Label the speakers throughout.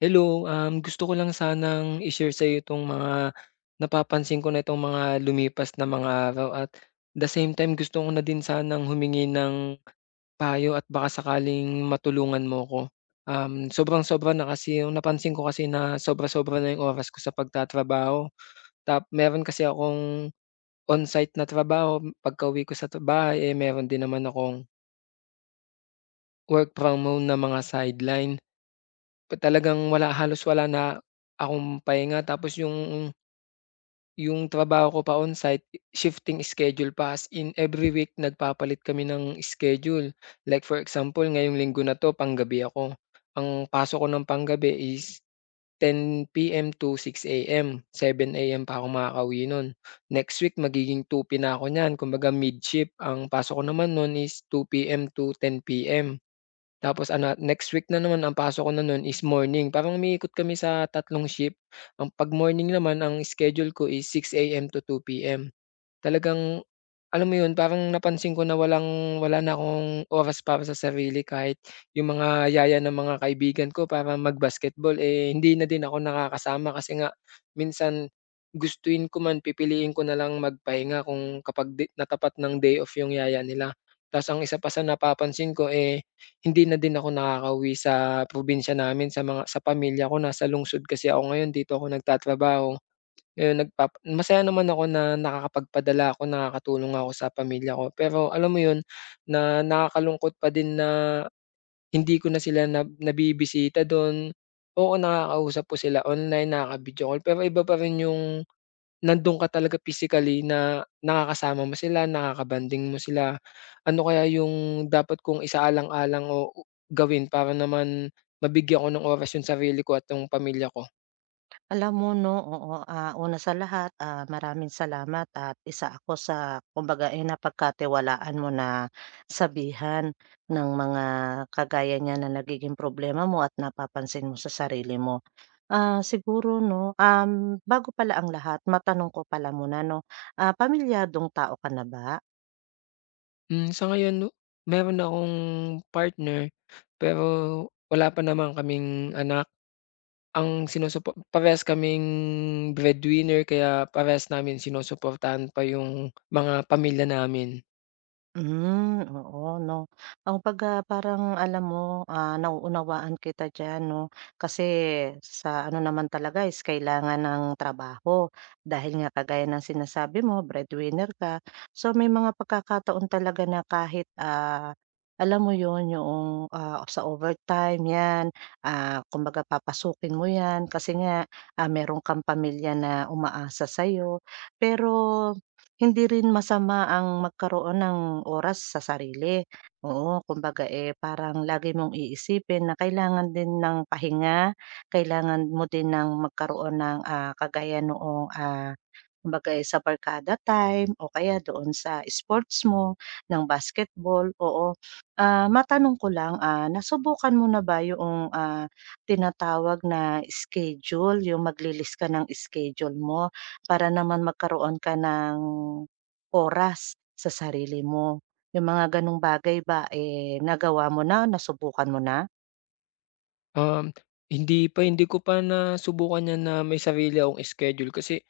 Speaker 1: Hello, gusto ko lang sanang i-share sa iyo itong mga napapansin ko na itong mga lumipas na mga araw at the same time gusto ko na din sanang humingi ng payo at baka sakaling matulungan mo ko. Sobrang-sobra na kasi yung napansin ko kasi na sobra-sobra na yung oras ko sa pagtatrabaho. Meron kasi akong on-site na trabaho, pagka-uwi ko sa bahay, eh, meron din naman akong work from home na mga sideline. Talagang halos wala na akong pahinga, tapos yung trabaho ko pa on-site shifting schedule pa, as in every week nagpapalit kami ng schedule. Like for example ngayong linggo na 'to, panggabi ako. Ang pasok ko ng panggabi is 10:00 PM to 6:00 AM, 7:00 AM pa ako makakauwi nun. Next week magiging 2P na ako niyan, kumbaga mid-shift, ang pasok ko naman nun is 2:00 PM to 10:00 PM. Tapos ano, next week na naman ang pasok ko na nun is morning. Parang umiikot kami sa tatlong shift. Ang 'pag morning naman ang schedule ko is 6 AM to 2 PM. Talagang alam mo 'yun, parang napansin ko na walang wala na akong oras para sa sarili, kahit yung mga yaya ng mga kaibigan ko para mag-basketball, eh, hindi na din ako nakakasama kasi nga minsan gustuin ko man, pipiliin ko na lang magpahinga kung kapag di natapat ng day off yung yaya nila. Ta's ang isa pa sa napapansin ko, eh, hindi na din ako nakakauwi sa probinsya namin, sa mga sa pamilya ko. Nasa lungsod kasi ako ngayon, dito ako nagtatrabaho. Ngayon masaya naman ako na nakakapagpadala ako, nakakatulong ako sa pamilya ko. Pero alam mo 'yun, na nakakalungkot pa din na hindi ko na sila na nabibisita do'n. Oo, nakakausap ko sila online, nakaka-video call, pero iba pa rin yung nando'n ka talaga physically na nakakasama mo sila, nakaka mo sila. Ano kaya yung dapat kong isaalang-alang o gawin para naman mabigyan ko ng oras yung sarili ko at yung pamilya ko?
Speaker 2: Alam mo 'no, oo, una sa lahat, maraming salamat at isa ako sa kumbaga, eh, napagkatiwalaan mo na sabihan ng mga kagaya niyan na nagiging problema mo at napapansin mo sa sarili mo. Siguro 'no, bago pala ang lahat matanong ko pala muna 'no, pamilyadong tao ka na ba?
Speaker 1: Hmm, sa ngayon no, meron akong partner, pero wala pa naman kaming anak. Ang sinusupo parehas kaming breadwinner, kaya parehas namin sinusuportahan pa yung mga pamilya namin.
Speaker 2: Hmm, oo 'no. Ang kumbaga parang alam mo, nauunawaan kita diyan 'no, kasi sa ano naman talaga is kailangan ng trabaho. Dahil nga kagaya ng sinasabi mo breadwinner ka, so may mga pagkakataon talaga na kahit, alam mo 'yun, yung sa overtime 'yan, kumbaga papasukin mo 'yan kasi nga, meron kang pamilya na umaasa sa iyo. Pero hindi rin masama ang magkaroon ng oras sa sarili, oo. Kumbaga, eh, parang lagi mong iisipin na kailangan din ng pahinga, kailangan mo din ng magkaroon ng, kagaya noong, ah, kumbaga, eh, sa barkada time o kaya doon sa sports mo ng basketball, oo. Matanong ko lang, nasubukan mo na ba yung tinatawag na schedule, yung magli ka ng schedule mo para naman magkaroon ka ng oras sa sarili mo? Yung mga gano'ng bagay ba, eh, nagawa mo na, nasubukan mo na?
Speaker 1: Um, hindi ko pa nasubukan 'yan na may sarili akong schedule kasi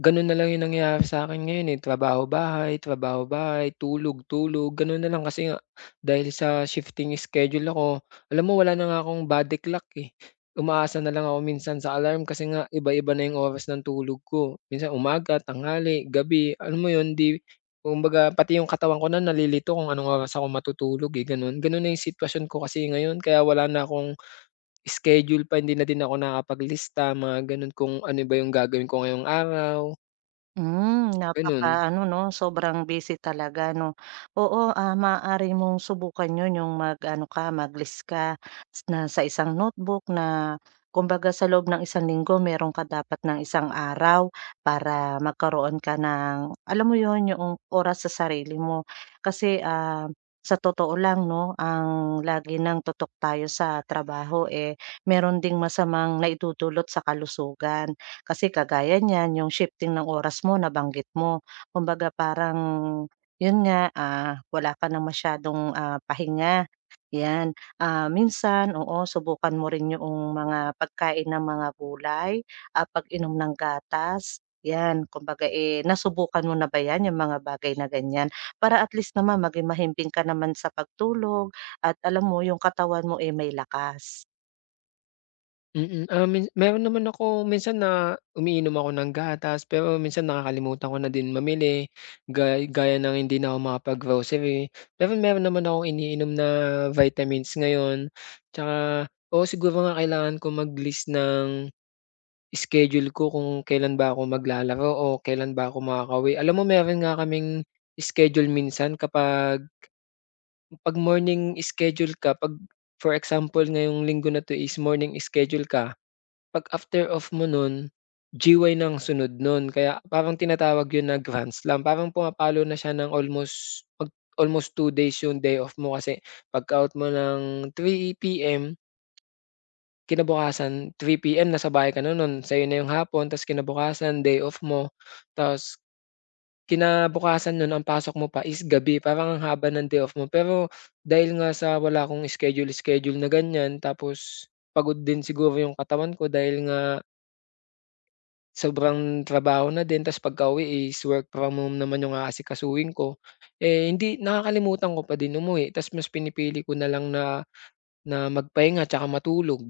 Speaker 1: gano'n na lang 'yung nangyayari sa'kin ngayon, eh, trabaho, bahay, tulog, tulog, gano'n na lang. Kasi nga dahil sa shifting schedule ako, alam mo wala na nga akong body clock, eh. Umaasa na lang ako minsan sa alarm kasi nga iba-iba na 'yung oras ng tulog ko. Minsan umaga, tanghali, gabi, alam mo 'yun, 'di kumbaga pati 'yung katawan ko na nalilito kung anong oras ako matutulog, eh, gano'n. Gano'n na 'yung sitwasyon ko kasi ngayon, kaya wala na akong schedule pa, hindi na din ako nakakapaglista, mga gano'n, kung ano ba 'yung gagawin ko ngayong araw.
Speaker 2: Hmm,
Speaker 1: Gano'n.
Speaker 2: ano 'no, sobrang busy talaga 'no. Oo, maaari mong subukan 'yun, yung mag-ano ka, mag-list ka na sa isang notebook na kumbaga sa loob ng isang linggo meron ka dapat ng isang araw para magkaroon ka ng alam mo 'yun, yung oras sa sarili mo. Kasi, sa totoo lang 'no, ang lagi ng tutok tayo sa trabaho, eh, meron ding masamang naidudulot sa kalusugan. Kasi kagaya niyan, yung shifting ng oras mo nabanggit mo. Kumbaga parang, yun nga, wala ka ng masyadong, pahinga, 'yan. Minsan, oo, subukan mo rin yung mga pagkain ng mga gulay, pag-inom ng gatas, 'yan. Kumbaga, eh, nasubukan mo na ba 'yan, yung mga bagay na ganyan? Para at least naman maging mahimping ka naman sa pagtulog at alam mo yung katawan mo, eh, may lakas.
Speaker 1: Mm. Ah, meron naman ako minsan na umiinom ako ng gatas, pero minsan nakakalimutan ko na din mamili, gaya ng hindi na ako makapag-grocery. Pero meron naman akong iniinom na vitamins ngayon, tsaka oo, siguro nga kailangan ko mag-list ng schedule ko kung kailan ba ako maglalaro o kailan ba ako makakauwi. Alam mo meron nga kaming schedule minsan kapag 'pag morning schedule ka, 'pag for example ngayong linggo na 'to is morning schedule ka, 'pag after off mo nun, GY ng sunod nun, kaya parang tinatawag yun na grand slam, parang pumapalo na siya ng almost 2 days yung day off mo kasi pag out mo ng 3 PM, kinabukasan 3 PM nasa bahay ka na nun, sa'yo na yung hapon, ta's kinabukasan day off mo, ta's kinabukasan nun ang pasok mo pa is gabi, parang ang haba ng day off mo, pero dahil nga sa wala akong schedule-schedule na ganyan, tapos pagod din siguro yung katawan ko, dahil nga sobrang trabaho na din, ta's pagkauwi is work from home naman yung aasikasuhin ko. Eh, hindi, nakakalimutan ko pa din umuwi, ta's mas pinipili ko na lang na na magpahinga tsaka matulog.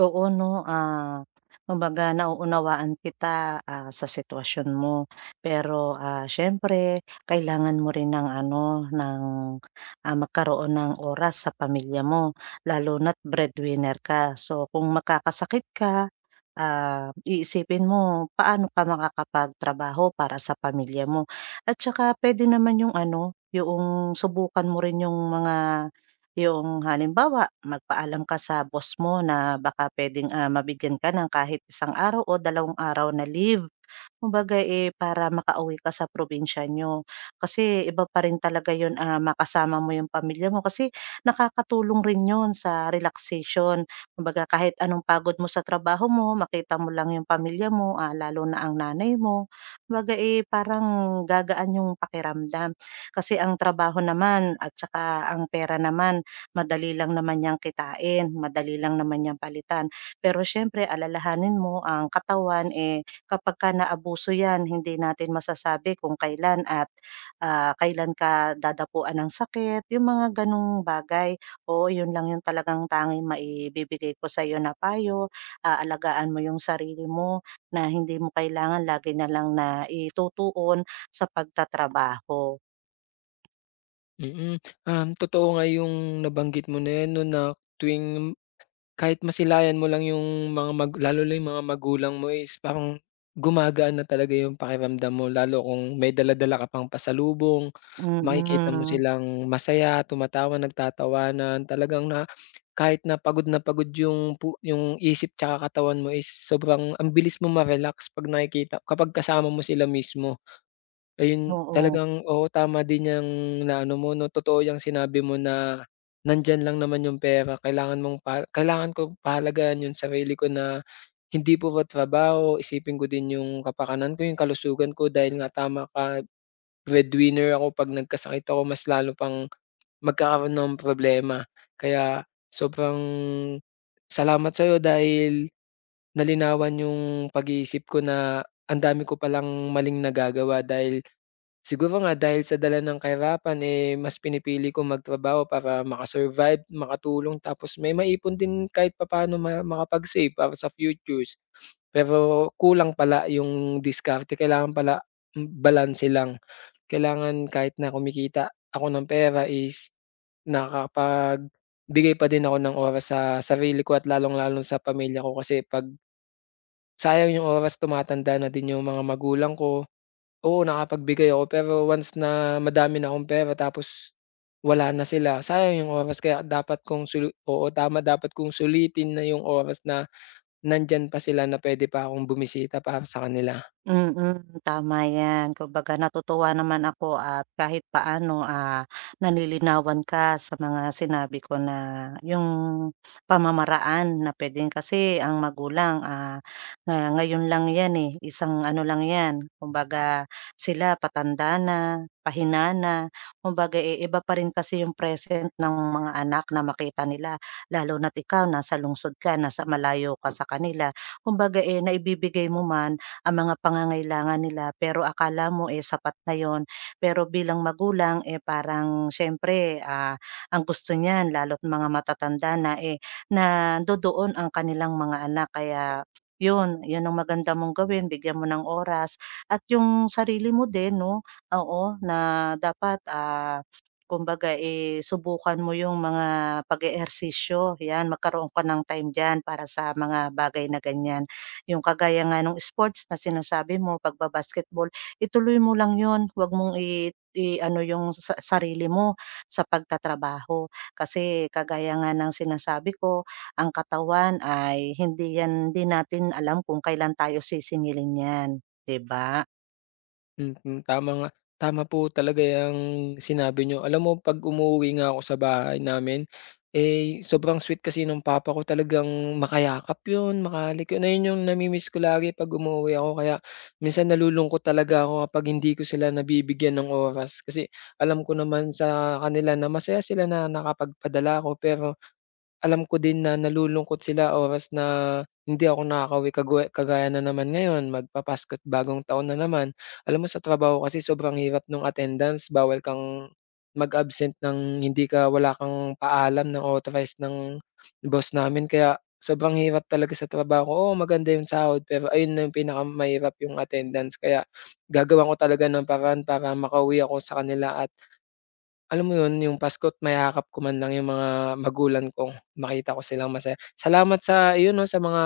Speaker 2: Oo 'no, kumbaga nauunawaan kita, sa sitwasyon mo. Pero, siyempre kailangan mo rin ng ano, ng, magkaroon ng oras sa pamilya mo lalo na't breadwinner ka. So kung makakasakit ka, iisipin mo paano ka makakapagtrabaho para sa pamilya mo. At saka pwede naman yung ano, yung subukan mo rin yung mga yung halimbawa, magpaalam ka sa boss mo na baka puwedeng, mabigyan ka ng kahit isang araw o dalawang araw na leave. Kumbaga, eh, para makauwi ka sa probinsya niyo. Kasi iba pa rin talaga 'yun, makasama mo yung pamilya mo kasi nakakatulong rin 'yun sa relaxation. Kumbaga, kahit anong pagod mo sa trabaho mo, makita mo lang yung pamilya mo, lalo na ang nanay mo. Kumbaga, eh, parang gagaan yung pakiramdam. Kasi ang trabaho naman at saka ang pera naman madali lang naman niyang kitain, madali lang naman niyang palitan. Pero siyempre alalahanin mo ang katawan, eh, kapag kapagka naabuso 'yan hindi natin masasabi kung kailan at, kailan ka dadapuan ng sakit, yung mga gano'ng bagay. Oo, yun lang yung talagang tanging maibibigay ko sa sa'yo na payo, alagaan mo yung sarili mo na hindi mo kailangan lagi na lang na itutuon sa pagtatrabaho.
Speaker 1: Mm. Totoo nga yung nabanggit mo na 'yan 'no, na tuwing kahit masilayan mo lang yung mga lalo na yung mga magulang mo is parang gumagaan na talaga yung pakiramdam mo, lalo kung may dala-dala ka pang pasalubong, makikita mo
Speaker 2: Mm,
Speaker 1: silang masaya, tumatawa, nagtatawanan, talagang na kahit na pagod yung yung isip 'tsaka katawan mo is sobrang ang bilis mong ma-relax 'pag kapag kasama mo sila mismo. Ayun,
Speaker 2: oo.
Speaker 1: talagang oo, tama din yang naano mo 'no, totoo yang sinabi mo na nandiyan lang naman yung pera, kailangan mong pa kailangan kong pahalagahan yung sarili ko na hindi puro trabaho, isipin ko din yung kapakanan ko, yung kalusugan ko dahil nga tama ka, breadwinner ako, 'pag nagkasakit ako mas lalo pang magkakaroon ng problema. Kaya sobrang salamat sa'yo dahil nalinawan yung pag-iisip ko na ang dami ko palang maling nagagawa dahil siguro nga dahil sa dala ng kahirapan, eh, mas pinipili kong magtrabaho para maka-survive, makatulong, tapos may maipon din kahit papaano makapag-save para sa futures. Pero kulang pala yung diskarte, kailangan pala, mm, balanse lang. Kailangan kahit na kumikita ako ng pera is nakakapagbigay pa din ako ng oras sa sarili ko at lalong-lalo sa pamilya ko kasi 'pag sayang yung oras, tumatanda na din yung mga magulang ko. Oo, nakapagbigay ako pero once na madami na akong pera tapos wala na sila, sayang yung oras, kaya dapat kong oo, tama, dapat kong sulitin na yung oras na nandiyan pa sila na pwede pa akong bumisita para sa kanila.
Speaker 2: Mm, tama 'yan. Kumbaga natutuwa naman ako at kahit paano, nalilinawan ka sa mga sinabi ko na yung pamamaraan na puwedeng kasi ang magulang, nga ngayon lang 'yan, eh, isang ano lang 'yan, kumbaga sila patanda na, pahina na. Kumbaga, eh, iba pa rin kasi yung present ng mga anak na makita nila lalo na't ikaw nasa lungsod ka, nasa malayo ka sa kanila. Kumbaga, eh, naibibigay mo man ang mga pangangailangan nila pero akala mo, eh, sapat na yon. Pero bilang magulang, eh, parang siyempre, ang gusto niyan lalo't mga matatanda na, eh, na nandodoon ang kanilang mga anak kaya yun, yun ang maganda mong gawin bigyan mo ng oras at yung sarili mo din 'no, oo, na dapat, kumbaga, eh, subukan mo yung mga pag-eehersisyo, yan magkaroon ka ng time diyan para sa mga bagay na ganyan. Yung kagaya nga nung sports na sinasabi mo, pagba-basketball, ituloy mo lang yun, huwag mong i i-ano yung sa sarili mo sa pagtatrabaho. Kasi kagaya nga ng sinasabi ko, ang katawan ay hindi natin alam kung kailan tayo sisingilin yan, 'di ba?
Speaker 1: Mm, tama nga. Tama po talaga yung sinabi niyo. Alam mo 'pag umuwi nga ako sa bahay namin, eh, sobrang sweet kasi nung papa ko, talagang makayakap 'yun, makahalik 'yun. Ayun yung nami-miss ko lagi 'pag umuwi ako, kaya minsan nalulungkot talaga ako kapag hindi ko sila nabibigyan ng oras. Kasi alam ko naman sa kanila na masaya sila na nakapagpadala ako pero alam ko din na nalulungkot sila oras na hindi ako nakakauwi, kagaya na naman ngayon, magpapasko't bagong taon na naman. Alam mo sa trabaho kasi sobrang hirap nung attendance, bawal kang mag-absent ng hindi ka wala kang paalam, ng authorized ng boss namin, kaya sobrang hirap talaga sa trabaho ko. Oo, maganda yung sahod pero ayun na yung pinakamahirap, yung attendance, kaya gagawan ko talaga ng paraan para makauwi ako sa kanila at alam mo yun, yung Pasko't mayakap ko man lang yung mga magulang ko, makita ko silang masaya. Salamat sa iyon 'no, sa mga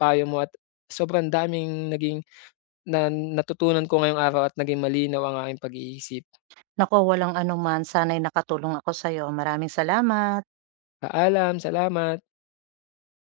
Speaker 1: payo mo at sobrang daming na natutunan ko ngayong araw at naging malinaw ang aking pag-iisip.
Speaker 2: Naku, walang anuman, sana'y nakatulong ako sa'yo. Maraming salamat.
Speaker 1: Paalam, salamat.